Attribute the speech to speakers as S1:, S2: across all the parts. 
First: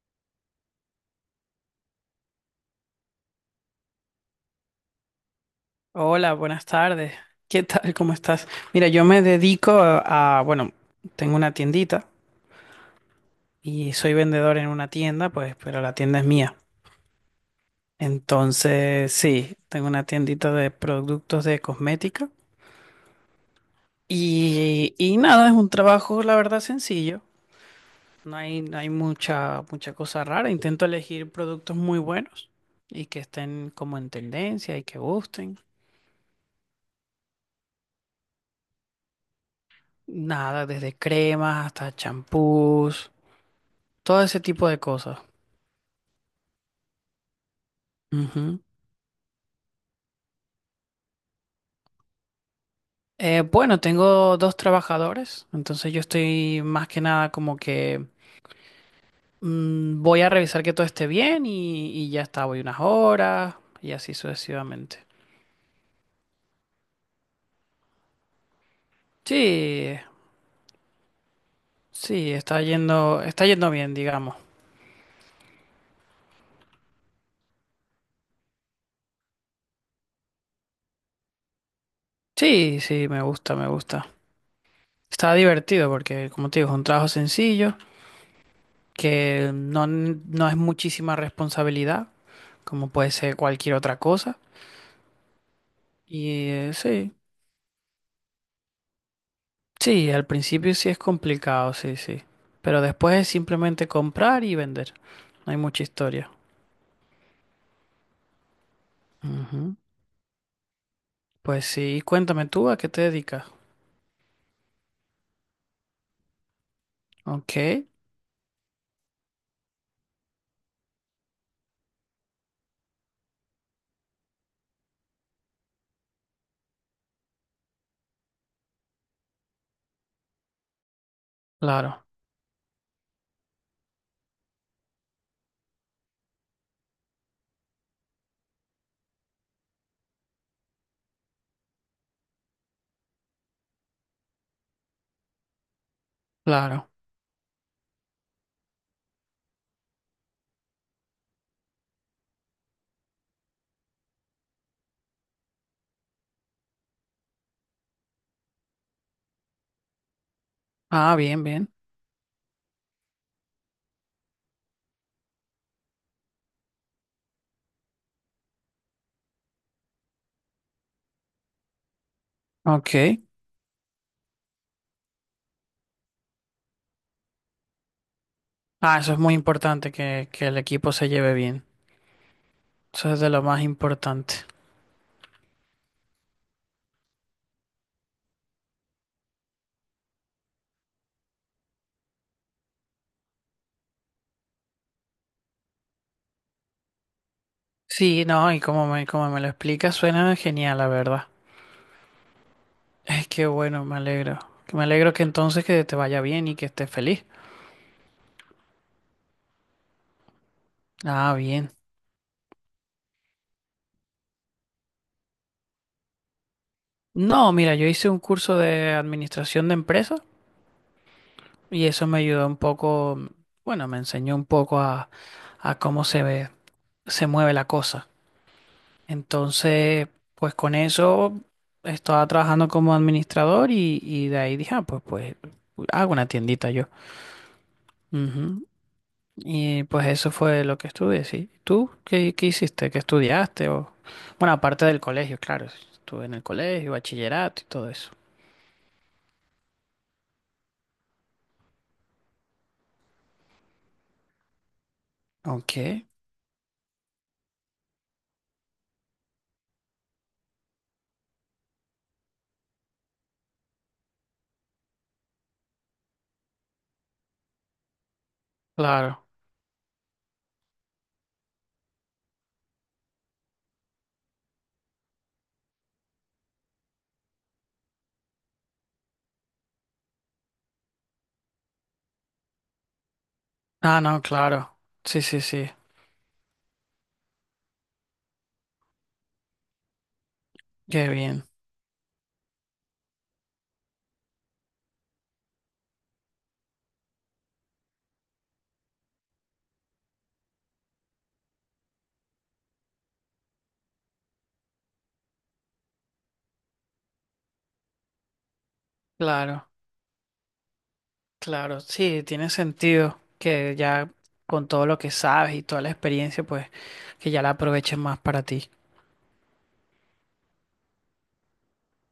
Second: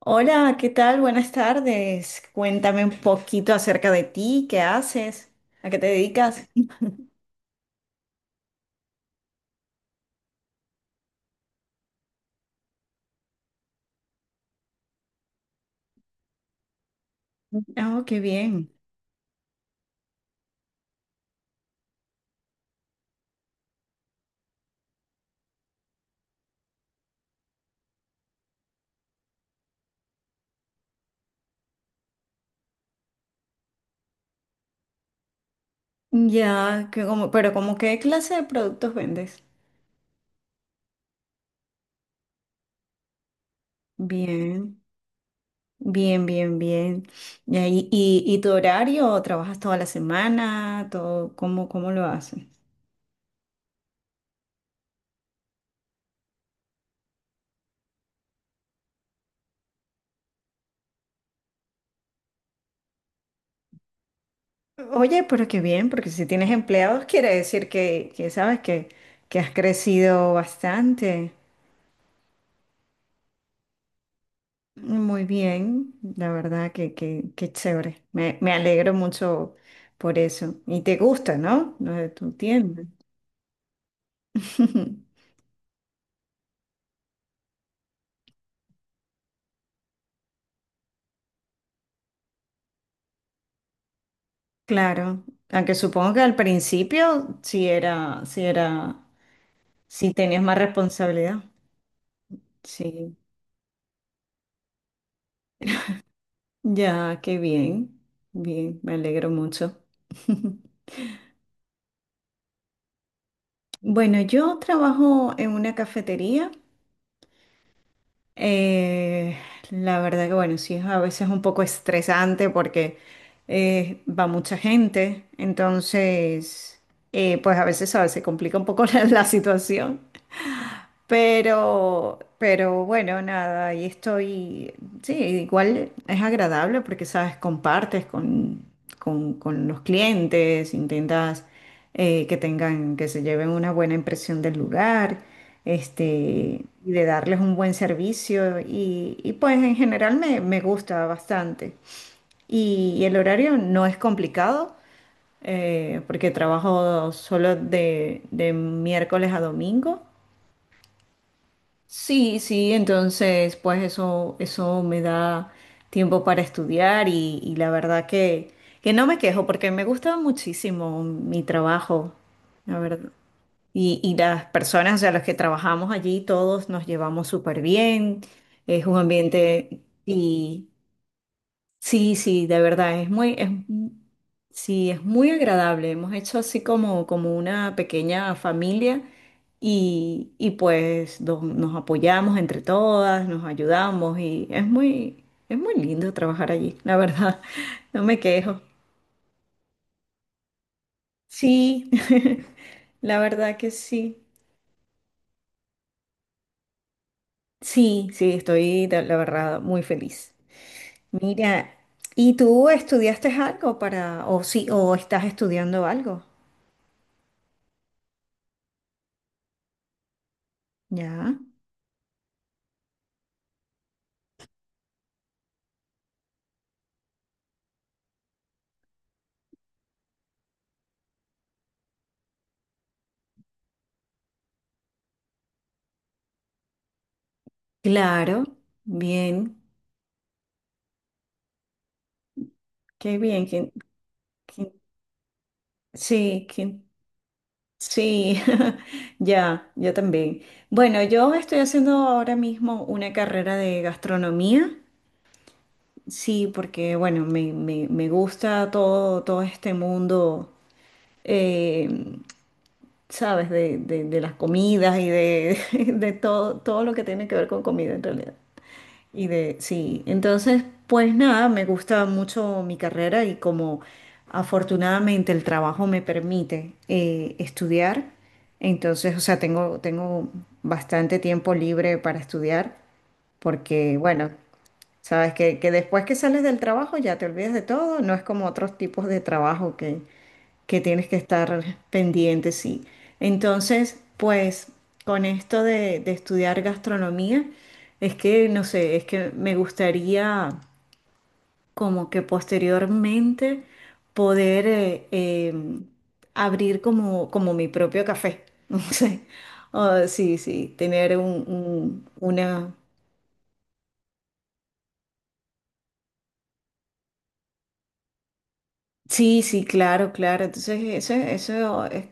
S1: Hola, ¿qué tal? Buenas tardes. Cuéntame un poquito acerca de ti, ¿qué haces? ¿A qué te
S2: Hola,
S1: dedicas?
S2: buenas tardes. ¿Qué tal? ¿Cómo estás? Mira, yo me dedico a, bueno, tengo una tiendita y soy vendedor en una tienda, pues, pero la tienda es mía.
S1: Oh, qué bien.
S2: Entonces, sí, tengo una tiendita de productos de cosmética y nada, es un trabajo, la verdad, sencillo. No hay mucha, mucha cosa rara. Intento elegir productos muy buenos y que estén como en tendencia y que gusten.
S1: Ya, que como, pero como ¿qué clase de productos vendes?
S2: Nada, desde cremas hasta champús, todo ese tipo de
S1: Bien,
S2: cosas.
S1: bien, bien, bien. Ya, ¿y tu
S2: Ujú.
S1: horario? ¿Trabajas toda la semana? Todo, ¿cómo lo haces?
S2: Bueno, tengo dos trabajadores, entonces yo estoy más que nada como que voy a revisar que todo esté bien y ya está, voy unas horas y así sucesivamente.
S1: Oye, pero qué bien, porque si tienes empleados quiere decir que sabes que has
S2: Sí,
S1: crecido bastante.
S2: sí, está yendo bien, digamos.
S1: Muy bien, la verdad que chévere. Me alegro mucho por eso. Y te gusta, ¿no? Lo de tu
S2: Sí,
S1: tienda.
S2: sí, me gusta, me gusta. Está divertido porque, como te digo, es un trabajo sencillo, que no, no es muchísima responsabilidad, como puede ser cualquier otra cosa.
S1: Claro, aunque supongo que al
S2: Y sí.
S1: principio
S2: Sí,
S1: sí
S2: al
S1: tenías más
S2: principio sí es
S1: responsabilidad.
S2: complicado, sí, sí. Pero
S1: Sí,
S2: después es simplemente comprar y vender. No hay mucha historia.
S1: ya, qué bien, bien, me alegro
S2: Ujú.
S1: mucho.
S2: Pues sí, cuéntame tú a qué te dedicas.
S1: Bueno, yo trabajo en una cafetería.
S2: Ok,
S1: Eh, la verdad que bueno, sí es a veces un poco estresante porque va mucha gente, entonces pues a veces, ¿sabes?, se complica un poco la situación.
S2: claro,
S1: Pero bueno, nada, ahí estoy. Sí, igual es agradable porque, sabes, compartes con los clientes, intentas que tengan, que se lleven una buena impresión del lugar, este,
S2: claro.
S1: y de darles un buen servicio. Y pues en general me gusta bastante. Y el horario no es complicado porque trabajo solo de miércoles a domingo.
S2: Ah, bien, bien.
S1: Sí, sí, entonces pues eso me da tiempo para estudiar y la verdad que no me quejo porque me gusta muchísimo mi trabajo, la verdad.
S2: Ok.
S1: Y las personas a las que trabajamos allí, todos nos llevamos súper bien, es un
S2: Ah, eso es muy
S1: ambiente
S2: importante que el
S1: y
S2: equipo se lleve bien.
S1: sí, sí, de verdad, es
S2: Eso es de
S1: muy,
S2: lo más importante.
S1: sí, es muy agradable. Hemos hecho así como una pequeña familia y pues nos apoyamos entre todas, nos ayudamos y es muy lindo trabajar allí, la verdad, no me
S2: Sí, no, y
S1: quejo.
S2: como me lo explicas, suena genial, la verdad.
S1: Sí, la
S2: Es que
S1: verdad que
S2: bueno, me
S1: sí.
S2: alegro. Me alegro que entonces que te vaya bien y que estés feliz.
S1: Sí, sí, estoy, la verdad, muy feliz.
S2: Ah, bien.
S1: Mira, ¿y tú estudiaste algo para, o sí, o estás estudiando algo?
S2: No, mira, yo hice un curso de administración de empresas
S1: Ya.
S2: y eso me ayudó un poco, bueno, me enseñó un poco a cómo se ve, se mueve la cosa. Entonces, pues con eso estaba trabajando como administrador y de ahí dije, ah, pues, pues hago una tiendita yo.
S1: Claro,
S2: Ujú.
S1: bien,
S2: Y pues eso fue lo que estudié, sí. ¿Tú qué, qué hiciste? ¿Qué
S1: qué bien,
S2: estudiaste? O... Bueno,
S1: que-
S2: aparte del colegio, claro, estuve en el
S1: sí, que,
S2: colegio, bachillerato y todo eso.
S1: sí, ya, yo también. Bueno, yo estoy haciendo ahora mismo una carrera de gastronomía,
S2: Ok,
S1: sí, porque, bueno, me gusta todo, todo este mundo, eh, ¿sabes? De las comidas y de, de todo, todo lo que tiene que ver con comida en realidad. Y
S2: claro.
S1: de, sí, entonces, pues nada, me gusta mucho mi carrera y como afortunadamente el trabajo me permite estudiar, entonces, o sea, tengo bastante tiempo libre para estudiar, porque
S2: Ah, no,
S1: bueno,
S2: claro. Sí,
S1: sabes
S2: sí,
S1: que
S2: sí.
S1: después que sales del trabajo ya te olvidas de todo, no es como otros tipos de trabajo que tienes
S2: Qué
S1: que
S2: bien.
S1: estar pendiente, sí. Entonces, pues con esto de estudiar gastronomía, es que, no sé, es que me gustaría como que posteriormente poder abrir como mi propio café, no sé.
S2: Claro,
S1: Ah, sí, sí, tener
S2: claro. Sí, tiene
S1: una,
S2: sentido que ya con todo lo que sabes y toda la experiencia, pues que ya la aproveches más para ti.
S1: sí, sí, claro, claro. Entonces, eso es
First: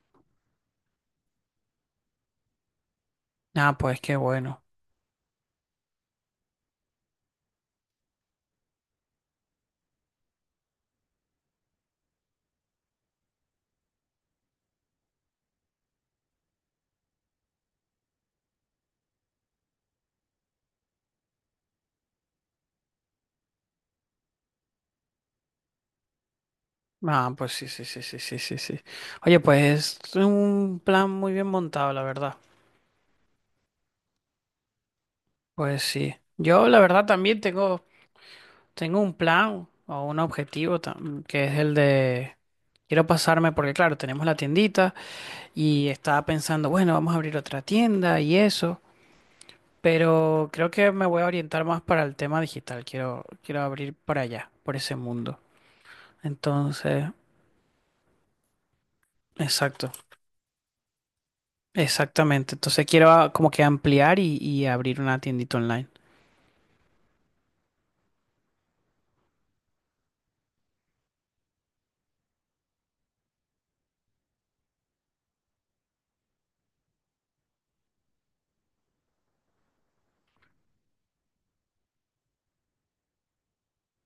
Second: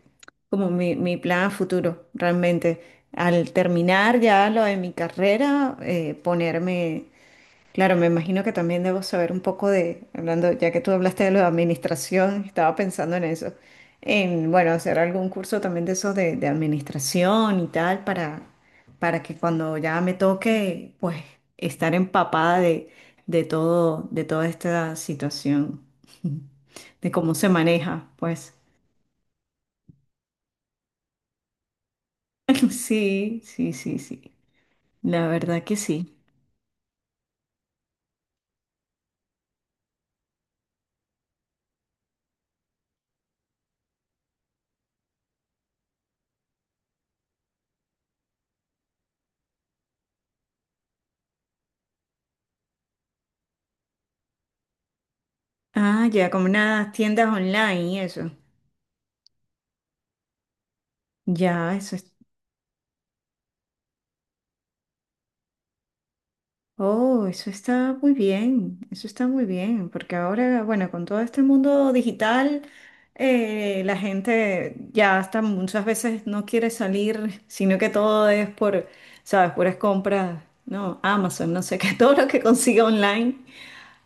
S1: como mi plan a futuro, realmente. Al
S2: Ah, pues qué
S1: terminar ya
S2: bueno.
S1: lo de mi carrera, ponerme claro, me imagino que también debo saber un poco de, hablando, ya que tú hablaste de lo de administración, estaba pensando en eso, en, bueno, hacer algún curso también de eso de administración y tal, para que cuando ya me toque, pues, estar empapada de todo, de toda esta situación, de
S2: Ah,
S1: cómo se
S2: pues sí, sí, sí,
S1: maneja,
S2: sí, sí,
S1: pues.
S2: sí, sí. Oye, pues es un plan muy bien montado, la verdad.
S1: Sí, sí, sí, sí. La verdad que
S2: Pues sí.
S1: sí.
S2: Yo, la verdad, también tengo, tengo un plan o un objetivo que es el de quiero pasarme, porque claro, tenemos la tiendita. Y estaba pensando, bueno, vamos a abrir otra tienda y eso, pero creo que me voy a orientar más para el tema digital, quiero, quiero abrir para allá, por ese mundo.
S1: Ah, ya, como unas
S2: Entonces,
S1: tiendas online y eso.
S2: exacto,
S1: Ya, eso es.
S2: exactamente. Entonces quiero como que ampliar y abrir una tiendita online.
S1: Oh, eso está muy bien, eso está muy bien, porque ahora, bueno, con todo este mundo digital, la gente ya hasta muchas veces no quiere salir, sino que todo es por, ¿sabes? Puras compras, no, Amazon, no sé qué, todo lo que consiga online.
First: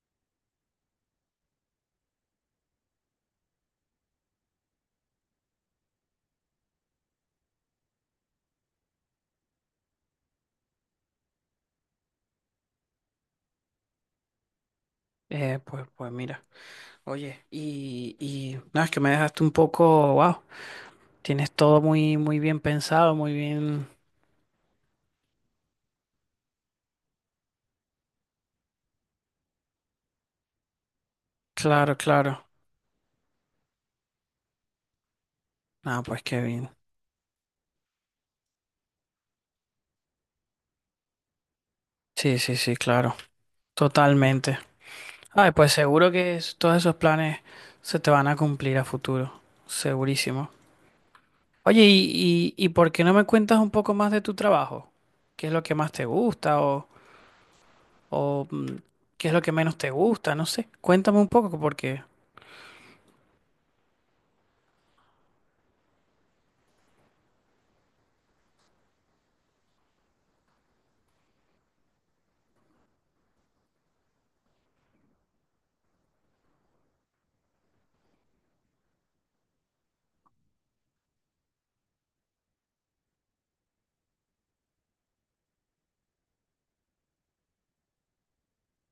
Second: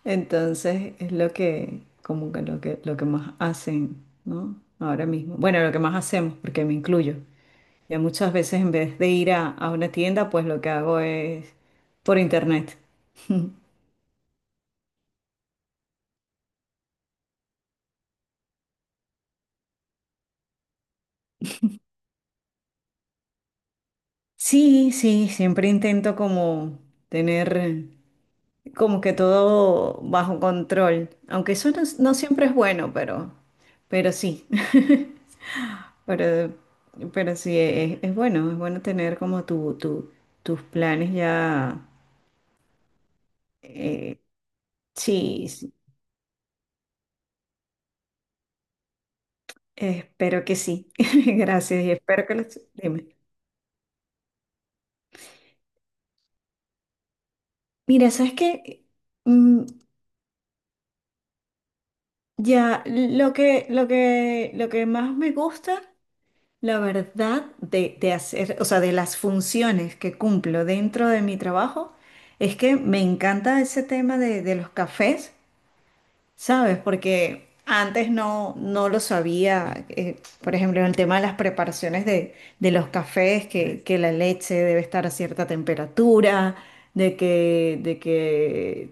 S1: Entonces es lo que, como que lo que, lo que más hacen, ¿no? Ahora mismo. Bueno, lo que más hacemos, porque me incluyo. Ya muchas veces en vez de ir a una tienda, pues lo que hago es por internet.
S2: Pues mira, oye, y no, es que me dejaste un poco, wow, tienes todo muy, muy bien pensado, muy bien,
S1: Sí, sí, siempre intento como tener como que todo bajo control, aunque eso no,
S2: claro,
S1: no
S2: claro.
S1: siempre es bueno, pero sí,
S2: Ah, pues qué
S1: pero,
S2: bien.
S1: pero sí, es bueno tener como tus planes ya,
S2: Sí, sí, sí, claro,
S1: eh,
S2: totalmente.
S1: sí,
S2: Ay, pues
S1: sí,
S2: seguro que todos esos planes se te van a cumplir a futuro,
S1: espero
S2: segurísimo.
S1: que sí,
S2: Oye,
S1: gracias y espero que
S2: ¿y,
S1: los...
S2: y, y por qué
S1: Dime.
S2: no me cuentas un poco más de tu trabajo? ¿Qué es lo que más te gusta
S1: Mira, ¿sabes
S2: o
S1: qué?
S2: qué es lo que
S1: Mm,
S2: menos te gusta? No sé, cuéntame un poco porque,
S1: ya, lo que más me gusta, la verdad, de hacer, o sea, de las funciones que cumplo dentro de mi trabajo, es que me encanta ese tema de los cafés, ¿sabes? Porque antes no, no lo sabía, por ejemplo, el tema de las preparaciones de los cafés, que la leche debe estar a cierta temperatura, de que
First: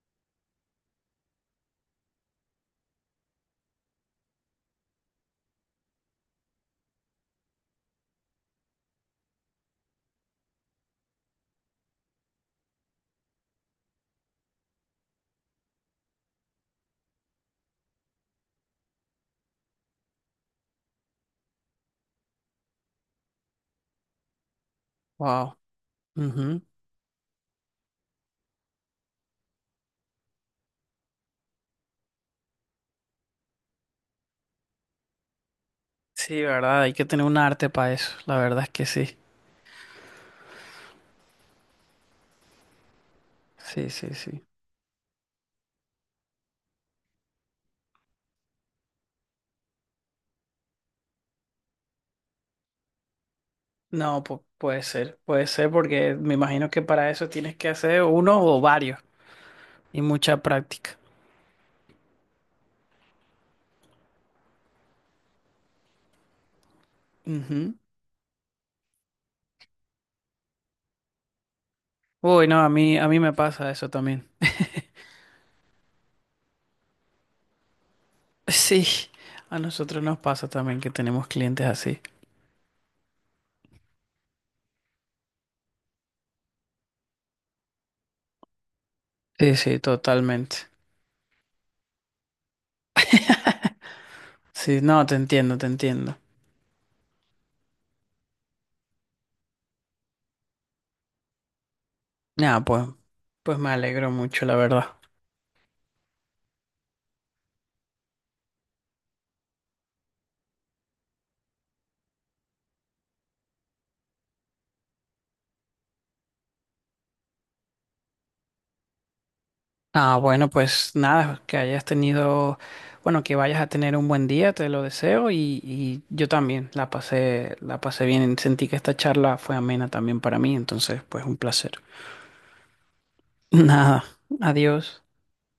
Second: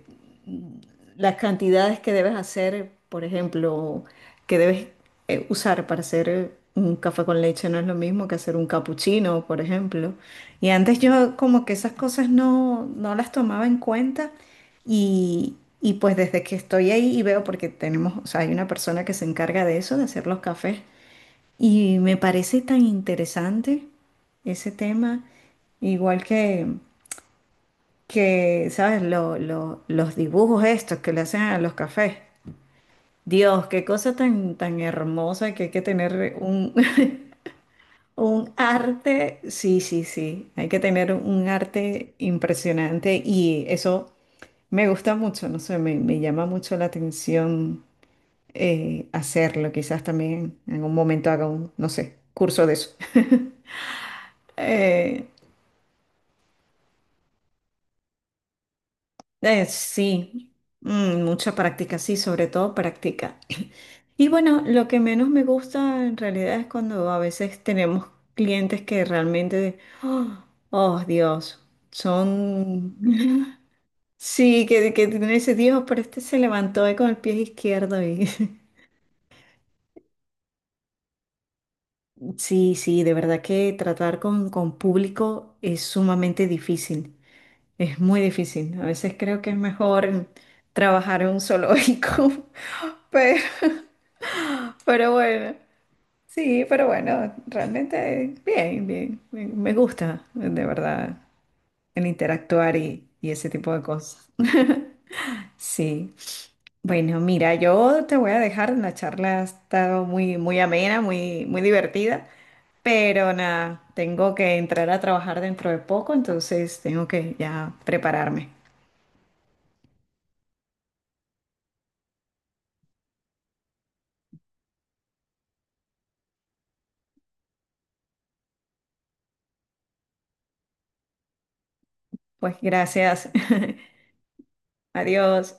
S1: las cantidades que debes hacer, por ejemplo, que debes usar para hacer un café con leche no es lo mismo que hacer un capuchino, por ejemplo. Y antes yo como que esas cosas no, no las tomaba en cuenta y, y pues desde que estoy ahí y veo, porque tenemos, o sea, hay una persona que se encarga de eso, de hacer los cafés, y me parece tan interesante ese tema,
S2: wow.
S1: igual
S2: Ujú.
S1: que, ¿sabes? Los dibujos estos que le hacen a los cafés. Dios, qué cosa tan, tan hermosa que hay que tener
S2: Sí,
S1: un,
S2: verdad, hay que tener un arte para eso, la
S1: un
S2: verdad es que sí.
S1: arte. Sí, sí, sí. Hay que tener un arte impresionante y
S2: Sí,
S1: eso
S2: sí, sí.
S1: me gusta mucho, no sé, me llama mucho la atención hacerlo. Quizás también en un momento haga un, no sé, curso de eso.
S2: No,
S1: Eh,
S2: puede ser porque me imagino que para eso tienes que hacer uno o varios y mucha
S1: Sí,
S2: práctica.
S1: mm, mucha práctica, sí, sobre todo práctica. Y bueno, lo que menos me gusta en realidad es cuando a veces
S2: Ujú.
S1: tenemos clientes que realmente, oh, oh, Dios,
S2: Uy, no,
S1: son,
S2: a mí me pasa eso también.
S1: sí, que tienen ese Dios, pero este se levantó hoy con el pie izquierdo y
S2: Sí, a nosotros nos pasa también que tenemos clientes así.
S1: sí, sí, de verdad que tratar con público es sumamente difícil, es muy difícil. A veces creo que
S2: Sí,
S1: es
S2: sí,
S1: mejor
S2: totalmente.
S1: trabajar en un zoológico, pero...
S2: Sí, no,
S1: Pero
S2: te
S1: bueno,
S2: entiendo, te entiendo.
S1: sí, pero bueno, realmente bien, bien, me gusta, de verdad, el
S2: Nada,
S1: interactuar
S2: pues,
S1: y ese
S2: pues me
S1: tipo de
S2: alegro
S1: cosas.
S2: mucho, la verdad.
S1: Sí, bueno, mira, yo te voy a dejar, la charla ha estado muy, muy amena, muy, muy divertida, pero nada, tengo que entrar a trabajar dentro de poco, entonces tengo que ya prepararme.
S2: Ah, bueno, pues nada, que hayas tenido, bueno, que vayas a tener un buen día, te lo deseo y yo también la pasé bien. Sentí que esta charla fue amena también para mí, entonces, pues un placer.
S1: Pues gracias,
S2: Nada, adiós.
S1: adiós.